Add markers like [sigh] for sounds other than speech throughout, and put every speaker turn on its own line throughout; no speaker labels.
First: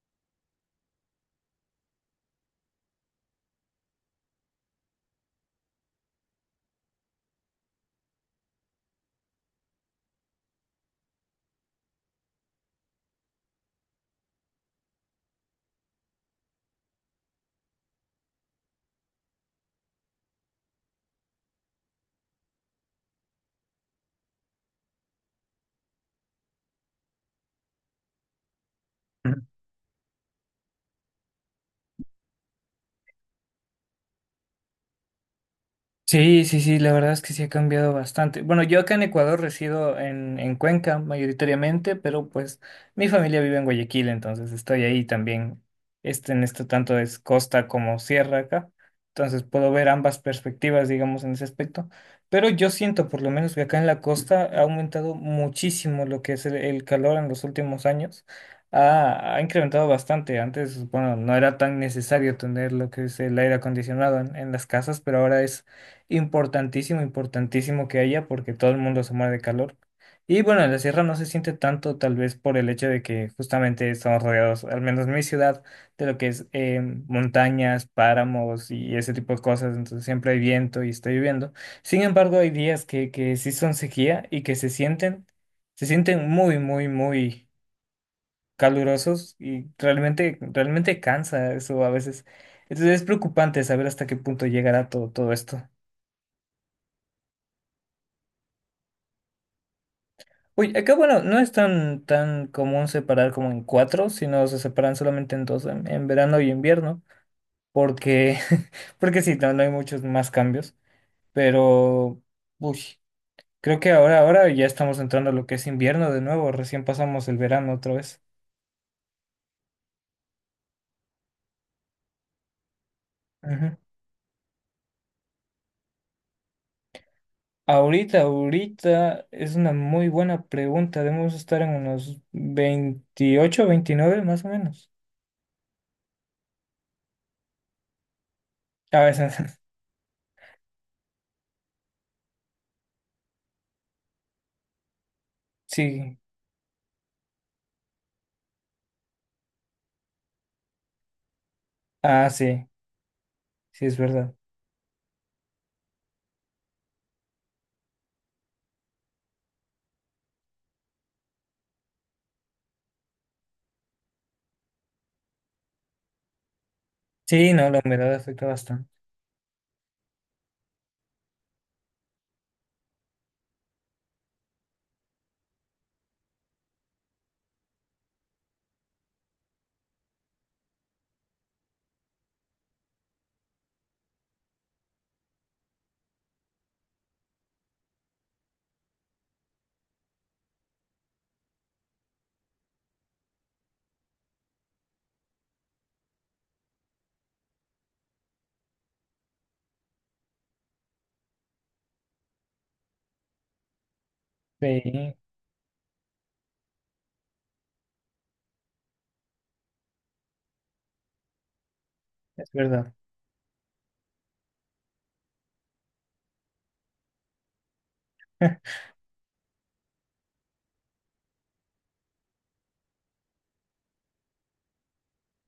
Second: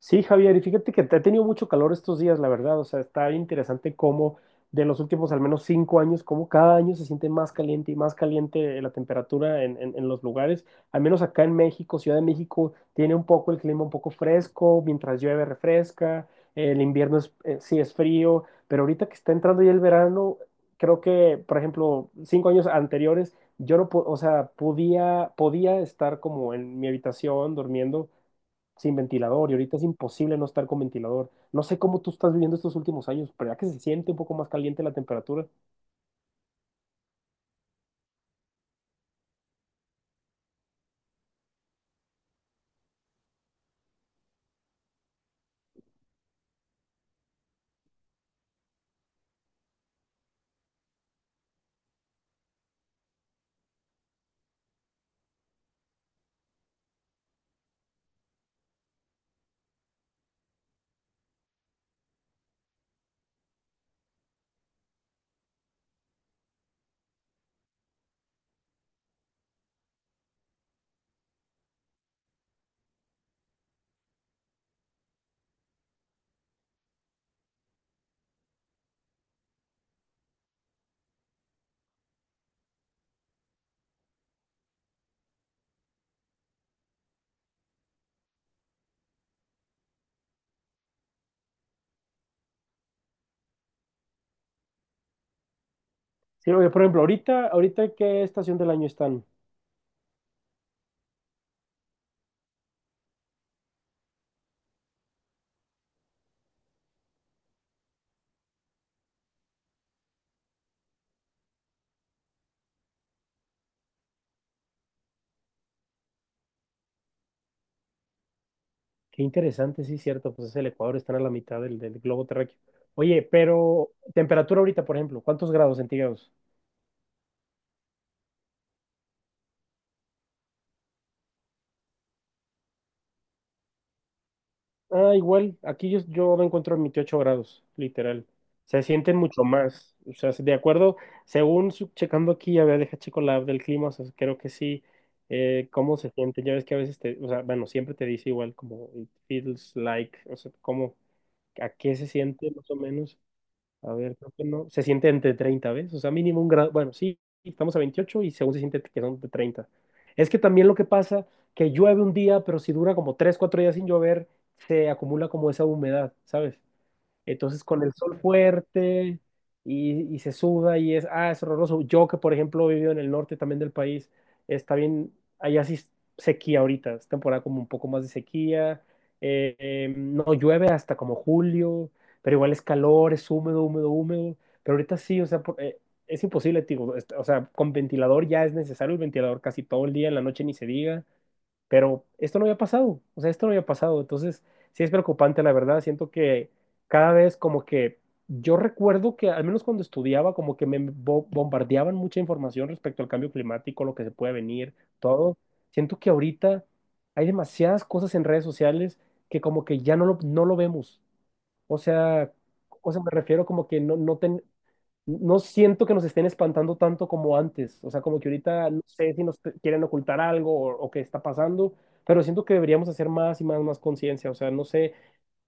Sí, Javier, y fíjate que ha tenido mucho calor estos días, la verdad. O sea, está interesante cómo de los últimos al menos cinco años, cómo cada año se siente más caliente y más caliente la temperatura en los lugares. Al menos acá en México, Ciudad de México, tiene un poco el clima un poco fresco, mientras llueve refresca, el invierno sí es frío, pero ahorita que está entrando ya el verano, creo que, por ejemplo, 5 años anteriores, yo no, o sea, podía estar como en mi habitación durmiendo sin
Ujú.
ventilador y ahorita es imposible no estar con ventilador. No sé cómo tú estás viviendo estos últimos años, pero ya que se siente un poco más caliente la temperatura.
Sí, sí, sí, la verdad es que sí ha cambiado bastante. Bueno, yo acá en Ecuador resido en Cuenca mayoritariamente, pero pues mi familia vive en Guayaquil, entonces estoy ahí también. Este, en esto tanto es costa como sierra acá. Entonces puedo ver ambas perspectivas, digamos, en ese aspecto. Pero yo siento por lo menos que acá en la costa ha aumentado muchísimo lo que es el calor en los últimos años. Ha incrementado bastante. Antes, bueno, no era tan necesario tener lo que es el aire acondicionado en las casas, pero ahora es importantísimo, importantísimo que haya porque todo el mundo se muere de calor. Y bueno, en la sierra no se siente tanto tal vez por el hecho de que justamente estamos rodeados, al menos en mi ciudad, de lo que es montañas, páramos y ese tipo de cosas. Entonces siempre hay viento y está lloviendo. Sin embargo, hay días que sí son sequía y que se sienten muy, muy, muy calurosos y realmente, realmente cansa eso a veces. Entonces es preocupante saber hasta qué punto llegará todo, todo esto.
Sí, oye, por ejemplo, ahorita ¿qué estación del año están?
Uy, acá bueno, no es tan, tan común separar como en cuatro, sino se separan solamente en dos, en verano y invierno, porque, [laughs] porque sí, no, no hay muchos más cambios, pero uy, creo que ahora ya estamos entrando a lo que es invierno de nuevo, recién pasamos el verano otra vez.
Qué interesante, sí, cierto, pues es el Ecuador, están a la mitad del, del globo terráqueo. Oye,
Ujú.
pero temperatura ahorita, por ejemplo, ¿cuántos grados centígrados?
Ahorita, ahorita es una muy buena pregunta, debemos estar en unos 28, 29 más o menos.
Ah, igual, aquí yo me encuentro en 28 grados, literal. Se
A
sienten
veces,
mucho
[laughs]
más. O sea, de acuerdo, según checando aquí, a ver, deja checo la app del clima, o sea, creo que sí, cómo se
sí,
siente. Ya ves que a veces te, o sea, bueno, siempre te dice igual como it feels like, o sea, cómo, a qué se
ah,
siente
sí,
más o menos.
sí
A
es
ver, creo
verdad.
que no. Se siente entre 30, ¿ves? O sea, mínimo un grado. Bueno, sí, estamos a 28 y según se siente que son de 30. Es que también lo que pasa, que llueve un día, pero si dura como 3, 4 días sin llover, se acumula como esa humedad, ¿sabes?
Sí,
Entonces,
no, la
con el
humedad
sol
afecta bastante.
fuerte y se suda y es, ah, es horroroso. Yo que, por ejemplo, he vivido en el norte también del país, está bien, allá sí es sequía ahorita, es temporada como un poco más de sequía, no llueve hasta como julio, pero igual es calor, es húmedo, húmedo, húmedo, pero ahorita sí, o sea, es imposible, tío, o sea, con ventilador ya es necesario el ventilador casi todo el día, en la noche ni se diga, pero esto no había pasado, o sea, esto no había pasado, entonces sí es preocupante, la verdad, siento que cada vez como que yo recuerdo que al menos cuando estudiaba como que me bombardeaban mucha información respecto al cambio climático, lo que se puede venir,
Sí,
todo. Siento que ahorita hay demasiadas cosas en redes sociales que como que ya no lo vemos. O sea,
es verdad.
o sea, me refiero como que no, no siento que nos estén espantando tanto como antes. O sea, como que ahorita
[laughs]
no sé si quieren ocultar algo o qué está pasando, pero siento que deberíamos hacer más y más, más conciencia. O sea, no sé,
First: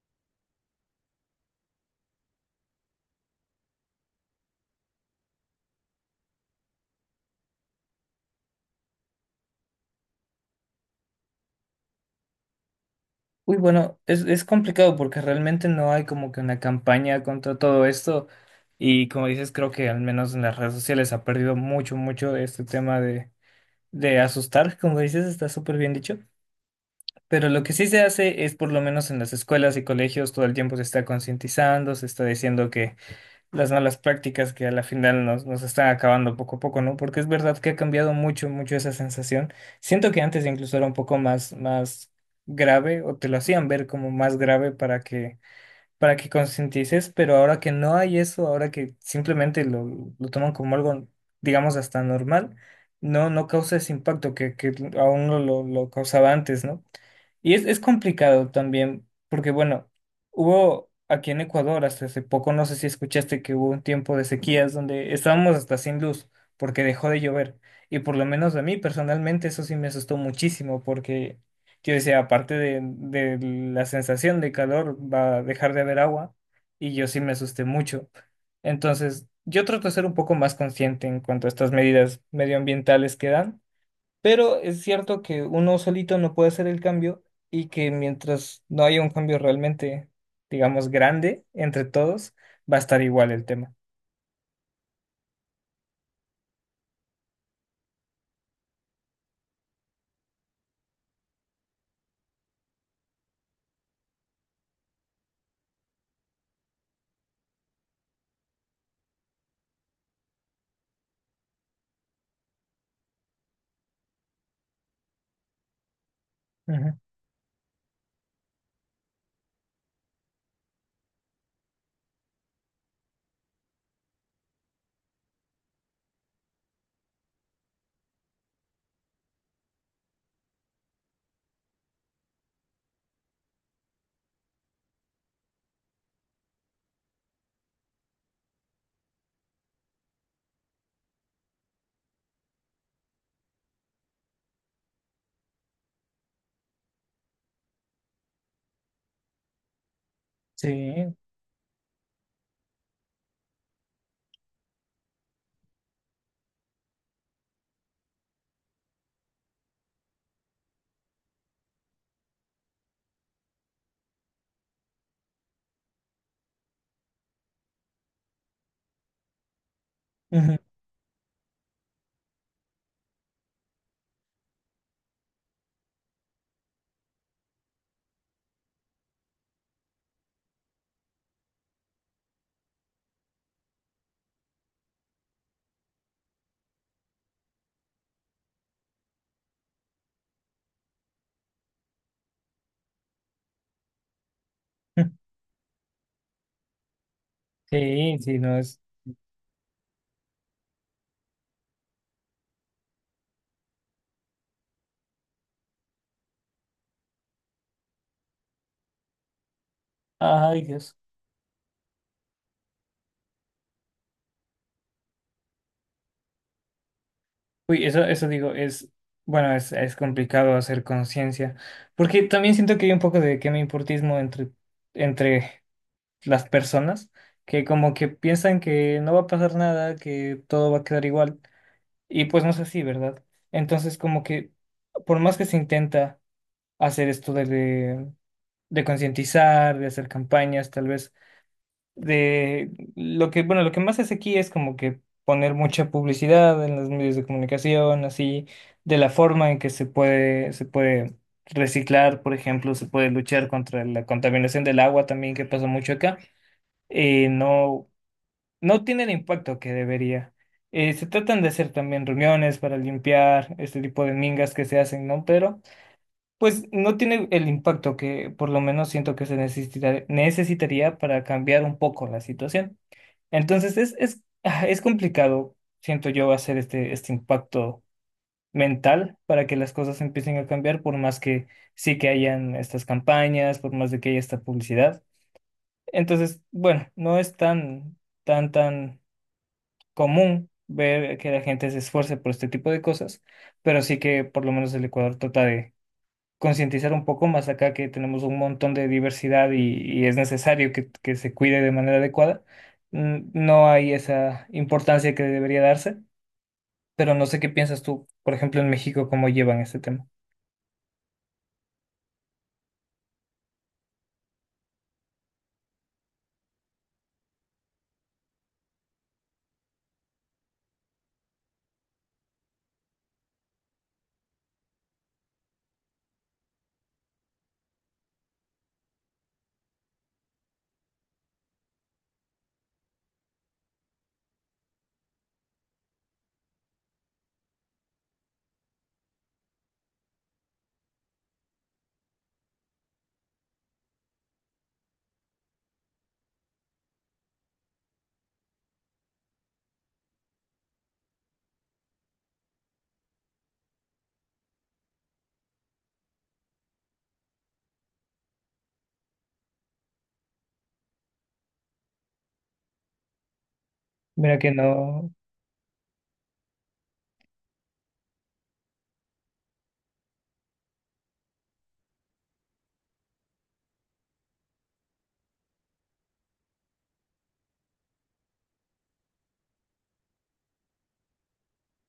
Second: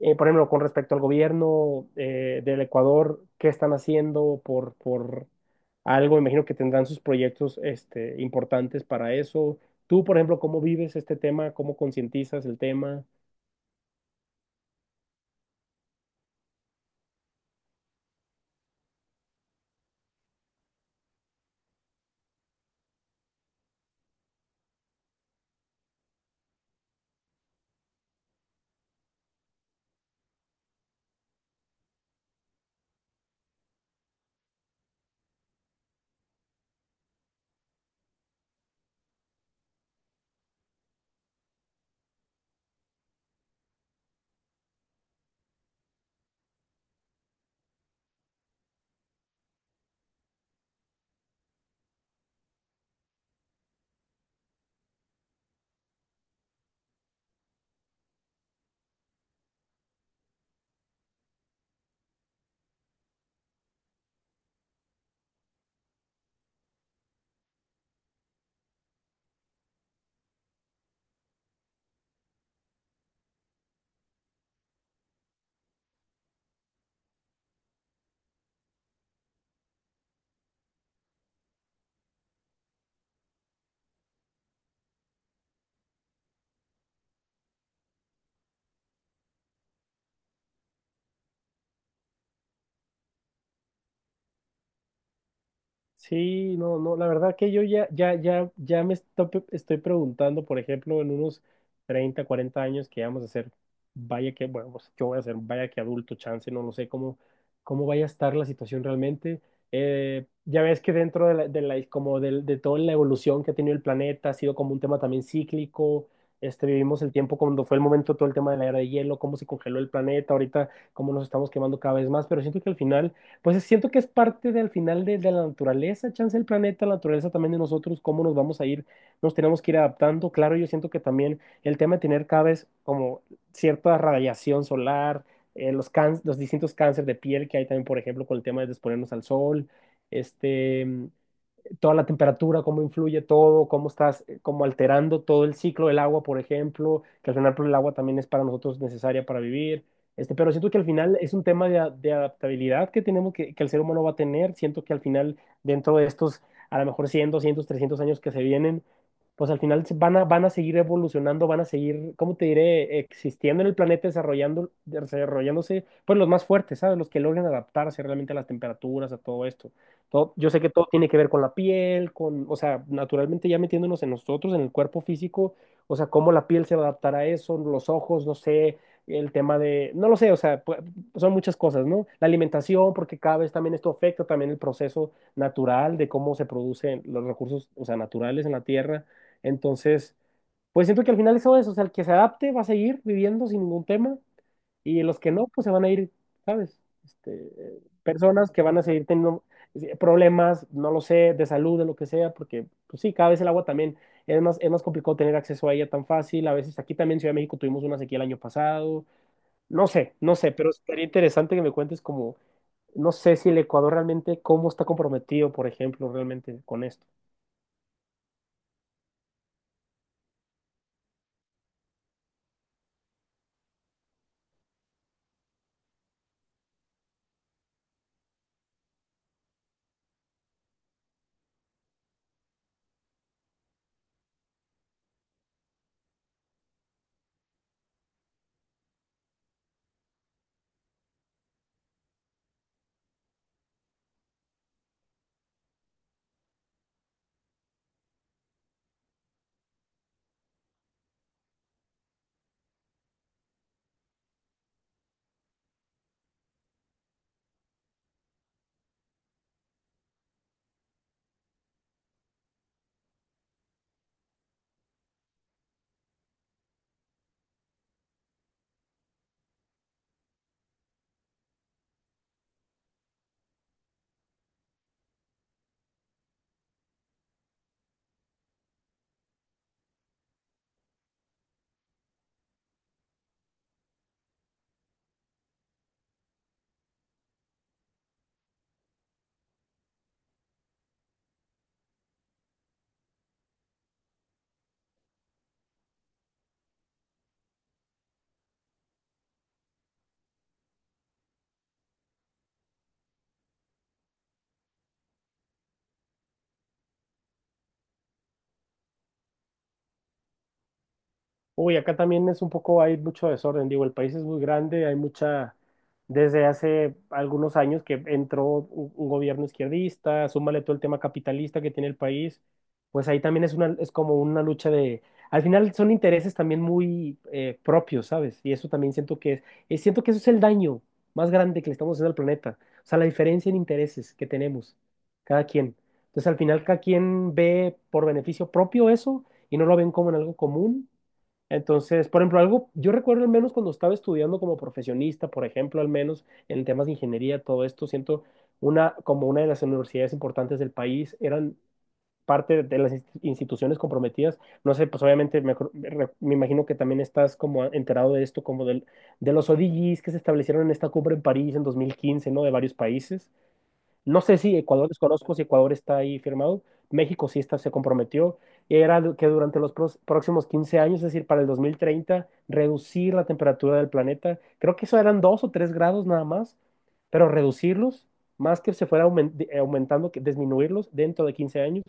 por ejemplo, con respecto al gobierno del Ecuador, qué están haciendo por algo. Imagino que tendrán sus proyectos este, importantes para eso. Tú, por ejemplo, ¿cómo vives este tema? ¿Cómo concientizas el tema?
Uy, bueno, es complicado porque realmente no hay como que una campaña contra todo esto y como dices, creo que al menos en las redes sociales ha perdido mucho, mucho este tema de asustar, como dices, está súper bien dicho, pero lo que sí se hace es por lo menos en las escuelas y colegios todo el tiempo se está concientizando, se está diciendo que las malas prácticas que a la final nos están acabando poco a poco, ¿no? Porque es verdad que ha cambiado mucho, mucho esa sensación. Siento que antes incluso era un poco más grave o te lo hacían ver como más grave para que concientices, pero ahora que no hay eso, ahora que simplemente lo toman como algo, digamos, hasta normal, no, no causa ese impacto que aún lo causaba antes, ¿no? Y es complicado también, porque bueno, hubo aquí en Ecuador hasta hace poco, no sé si escuchaste que hubo un tiempo de sequías donde estábamos hasta sin luz porque dejó de llover. Y por lo menos a mí personalmente eso sí me asustó muchísimo porque yo decía, aparte de la sensación de calor, va a dejar de haber agua y yo sí me asusté mucho. Entonces, yo trato de ser un poco más consciente en cuanto a estas medidas medioambientales que dan, pero es cierto que uno solito no puede hacer el cambio y que mientras no haya un cambio realmente, digamos, grande entre todos, va a estar igual el tema.
Sí, no, no, la verdad que yo ya me estoy preguntando, por ejemplo, en unos 30, 40 años que vamos a ser, vaya que, bueno, pues yo voy a ser, vaya que adulto, chance, no lo sé cómo, cómo vaya a estar la situación realmente. Ya ves que dentro de la, de toda la evolución que ha tenido el planeta, ha sido como un tema también cíclico. Este,
Ujú.
vivimos el tiempo cuando fue el momento, todo el tema de la era de hielo, cómo se congeló el planeta, ahorita cómo nos estamos quemando cada vez más, pero siento que al final, pues siento que es parte del final de la naturaleza, chance del planeta, la naturaleza también de nosotros, cómo nos vamos a ir, nos tenemos que ir adaptando. Claro, yo siento que también el tema de tener cada vez como cierta radiación solar, los, los distintos cánceres de piel que hay también, por ejemplo, con el tema de exponernos al sol, este, toda la temperatura, cómo influye todo, cómo estás como alterando todo el ciclo del agua, por ejemplo, que al final pues, el agua también es para nosotros necesaria para vivir. Este, pero siento que al
Sí,
final es un tema de, de adaptabilidad que tenemos, que el ser humano va a tener. Siento que al final, dentro de estos, a lo mejor 100 200 300 años que se vienen, pues al final van a, van a seguir evolucionando, van a seguir, ¿cómo te diré?, existiendo en el planeta, desarrollando, desarrollándose, pues los más fuertes, ¿sabes? Los que logren adaptarse realmente a las temperaturas, a todo esto. Yo
ujú.
sé que todo tiene que ver con la piel, con, o sea, naturalmente ya metiéndonos en nosotros, en el cuerpo físico, o sea, cómo la piel se va a adaptar a eso, los ojos, no sé, el tema de, no lo sé, o sea, son muchas cosas, ¿no? La alimentación, porque cada vez también esto afecta también el proceso natural de cómo se producen los recursos, o sea, naturales en la tierra. Entonces, pues siento que al final eso es, o sea, el que se adapte va a seguir viviendo sin ningún tema. Y los que
[laughs]
no, pues se van a ir, ¿sabes? Este,
Sí, sí,
personas
no
que van
es.
a seguir teniendo problemas, no lo sé, de salud, de lo que sea, porque, pues sí, cada vez el agua también es más complicado tener acceso a ella tan fácil. A veces aquí también en Ciudad de México tuvimos una sequía el año pasado. No sé, no sé,
Ay,
pero
Dios.
sería interesante que me cuentes como, no sé si el Ecuador realmente, cómo está comprometido, por ejemplo, realmente con esto.
Uy, eso digo, bueno, es complicado hacer conciencia, porque también siento que hay un poco de que me importismo entre las personas, que como que piensan que no va a pasar nada, que todo va a quedar igual. Y pues no es así, ¿verdad? Entonces, como que por más que se intenta hacer esto de concientizar, de hacer campañas, tal vez, de lo que, bueno, lo que más hace aquí es como que poner mucha publicidad en los medios de comunicación, así, de la forma en que se puede reciclar, por ejemplo, se puede luchar contra la contaminación del agua también, que pasa mucho acá. No no tiene el impacto que debería. Se tratan de hacer también reuniones para limpiar este tipo de mingas que se hacen, ¿no? Pero pues no tiene el impacto que por lo menos siento que se necesitaría para cambiar un poco la situación. Entonces es complicado, siento yo, hacer este impacto mental para que las cosas empiecen a cambiar, por más que sí que hayan estas campañas, por más de que haya esta publicidad. Entonces, bueno, no es tan, tan, tan común ver que la gente se esfuerce por este tipo de cosas, pero sí que por lo menos el Ecuador trata de concientizar un poco más acá que tenemos un montón de diversidad y es necesario que se cuide de manera adecuada. Mm, no hay esa importancia que debería darse, pero no sé qué piensas tú, por ejemplo, en México, cómo llevan este tema.
Uy, acá también es un poco, hay mucho desorden, digo, el país es muy grande, hay mucha, desde hace algunos años que entró un gobierno izquierdista, súmale todo el tema capitalista que tiene el país, pues ahí también es una, es como una lucha de, al final son intereses también muy propios, ¿sabes? Y eso también siento que es, siento que eso es el daño más grande que le estamos haciendo al planeta, o sea, la diferencia en intereses que tenemos, cada quien. Entonces, al final cada quien ve por beneficio propio eso y no lo ven como en algo común, entonces, por ejemplo, algo, yo recuerdo al menos cuando estaba estudiando como profesionista, por ejemplo, al menos en temas de ingeniería, todo esto, siento una, como una de las universidades importantes del país, eran parte de las instituciones comprometidas. No sé, pues obviamente me imagino que también estás como enterado de esto, como del, de los ODGs que se establecieron en esta cumbre en París en 2015, ¿no? De varios países. No sé
Mira que
si Ecuador,
no.
desconozco si Ecuador está ahí firmado. México sí está, se comprometió. Y era lo que durante los próximos 15 años, es decir, para el 2030, reducir la temperatura del planeta. Creo que eso eran 2 o 3 grados nada más, pero reducirlos, más que se fuera aumentando, que disminuirlos dentro de 15 años.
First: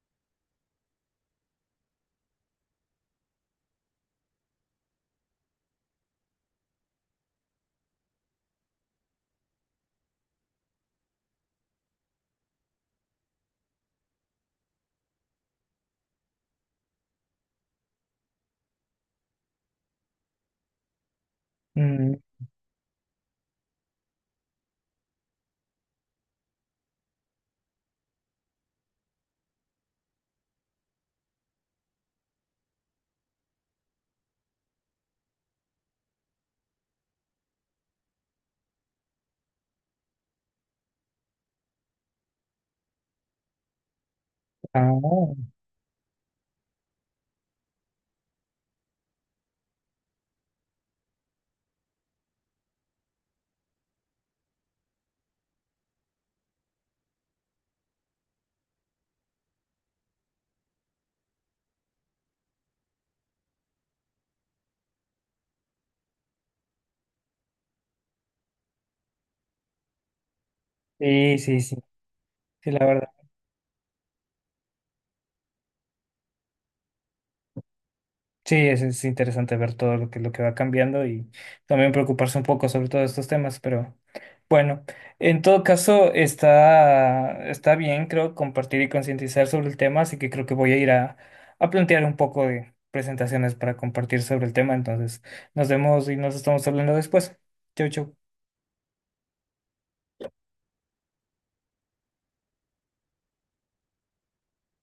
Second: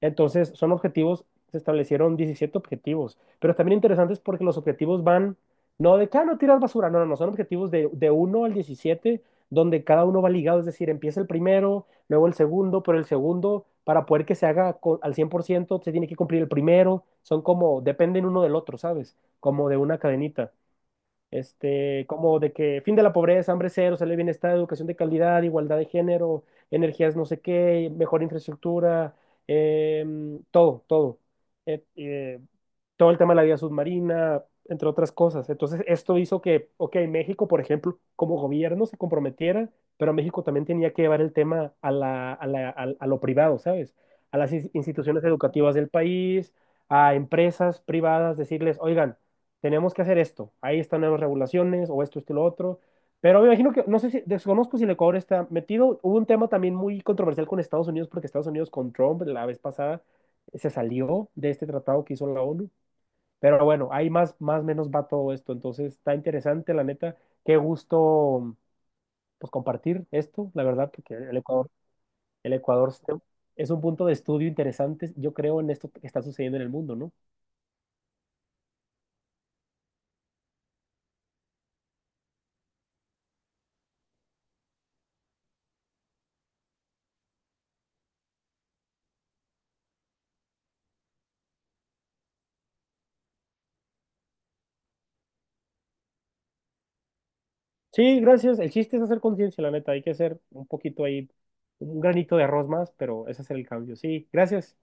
Entonces, son objetivos, se establecieron 17 objetivos, pero también interesantes porque los objetivos van, no de, cada no tiras basura, no, no, no, son objetivos de uno al 17, donde cada uno va ligado, es decir, empieza el primero, luego el segundo, pero el segundo, para poder que se haga al 100% se tiene que cumplir el primero, son como, dependen uno del otro, ¿sabes? Como de una cadenita este,
Mm,
como de que fin de la pobreza, hambre cero, salud y bienestar, educación de calidad, igualdad de género, energías no sé qué, mejor infraestructura, em, todo, todo. Eh, eh, todo el tema de la vida submarina, entre otras cosas. Entonces, esto hizo que, ok, México, por ejemplo, como gobierno se comprometiera, pero México también tenía que llevar el tema a la, a lo privado, ¿sabes? A las instituciones
ah,
educativas del país, a empresas privadas, decirles, oigan, tenemos que hacer esto, ahí están nuevas regulaciones, o esto y lo otro. Pero me imagino que, no sé si, desconozco si el Ecuador está metido. Hubo un tema también muy controversial con Estados Unidos, porque Estados Unidos con Trump la vez pasada se salió de este tratado que hizo la ONU. Pero bueno, ahí más, más menos va todo esto. Entonces está interesante, la neta. Qué gusto pues compartir esto, la verdad, porque el
sí, sí,
Ecuador,
sí,
el
sí, la verdad.
Es un punto de estudio interesante, yo creo, en esto que está sucediendo en el mundo, ¿no?
Sí, es interesante ver todo lo que va cambiando y también preocuparse un poco sobre todos estos temas, pero bueno, en todo caso está bien, creo, compartir y concientizar sobre el tema, así que creo que voy a ir a plantear un poco de presentaciones para compartir sobre el tema, entonces nos vemos y nos estamos hablando después. Chau, chau.
Sí, gracias. El chiste es hacer conciencia, la neta. Hay que hacer un poquito ahí, un granito de arroz más, pero ese es el cambio. Sí, gracias.